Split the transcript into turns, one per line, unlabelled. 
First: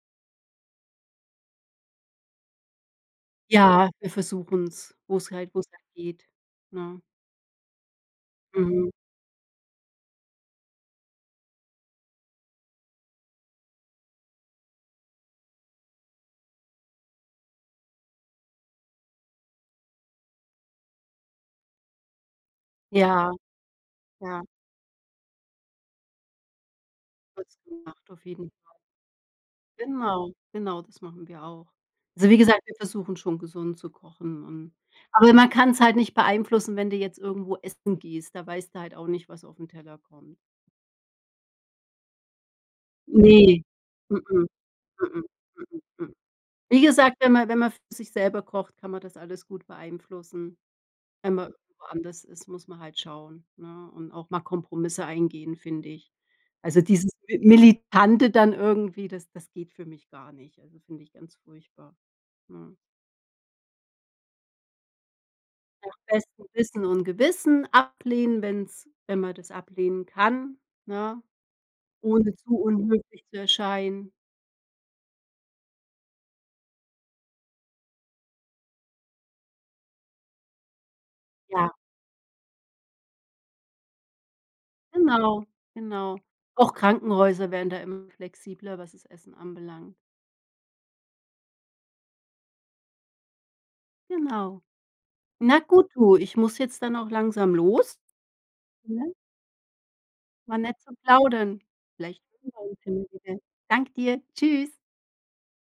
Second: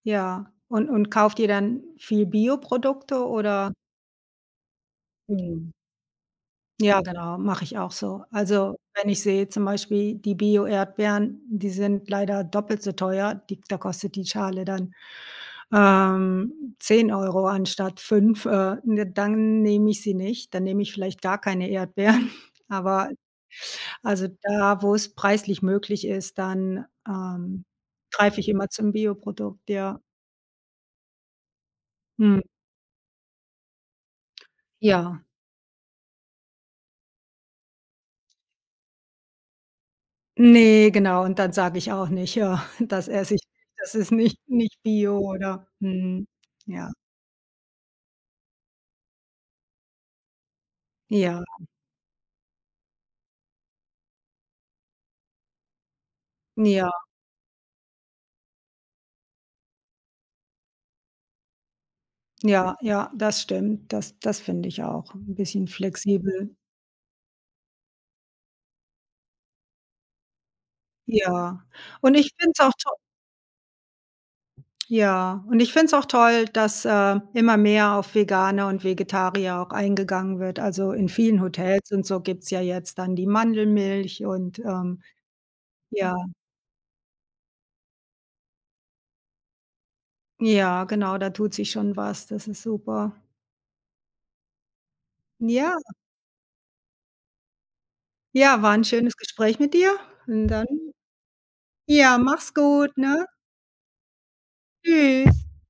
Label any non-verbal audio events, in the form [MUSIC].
Ja. Und und kauft ihr dann viel Bioprodukte oder?
Ja, wir versuchen's, wo's halt wo's
Mhm.
halt geht, ne?
Ja genau, mache ich auch so. Also,
Mhm.
wenn ich sehe zum Beispiel die Bio-Erdbeeren, die sind leider doppelt so teuer, die da kostet die Schale dann, ähm, 10 € anstatt 5, äh, ne, dann nehme ich sie nicht. Dann nehme ich vielleicht gar keine Erdbeeren. Aber
Ja.
also,
Ja.
da, wo's preislich möglich ist, dann,
Wird's
ähm,
gemacht auf
greife ich
jeden
immer
Fall.
zum Bioprodukt, ja.
Genau, genau, das machen wir auch. Also, wie
Mhm.
gesagt, wir versuchen schon, gesund zu kochen und
Ja.
aber man kann's halt nicht beeinflussen, wenn du jetzt irgendwo essen gehst. Da weißt du halt auch nicht, was auf'n Teller kommt.
Ne, genau und dann sage ich auch nicht: „Ja, das esse ich
Ne,
nicht, das ist
mm,
nicht
mm,
nicht bio",
mm,
oder
mm.
mhm,
Wie
ja.
gesagt, wenn man wenn man für sich selber kocht, kann man das alles gut beeinflussen. Wenn
Ja.
man woanders isst, muss man halt schauen, ne, und auch mal Kompromisse eingehen, finde ich. Also,
Ja.
dieses militante dann irgendwie, das das geht für mich gar nicht. Also, finde ich ganz furchtbar, mhm.
Ja, ja, das stimmt. Das das finde ich auch, 'n bisschen
Nach bestem
flexibel.
Wissen und Gewissen ablehnen, wenn's wenn man das ablehnen kann, ne,
Ja, und ich
ohne
finde
zu
es auch toll
unmöglich zu erscheinen.
Ja, und ich find's auch toll, dass, äh, immer mehr auf Vegane und Vegetarier auch eingegangen wird. Also, in vielen
Ja.
Hotels und so gibt's ja jetzt dann die Mandelmilch und, ähm,
Genau,
ja.
genau. Auch Krankenhäuser werden da immer flexibler, was das Essen anbelangt.
Ja genau, da tut sich schon was. Das ist super.
Genau. Na
Ja.
gut, du, ich muss jetzt dann auch langsam los,
Ja, war 'n
ne?
schönes Gespräch mit dir und
War
dann,
nett zu plaudern.
ja,
Vielleicht
mach's
hören.
gut, ne?
[UNINTELLIGIBLE] Danke dir. Tschüss.
Tschüss.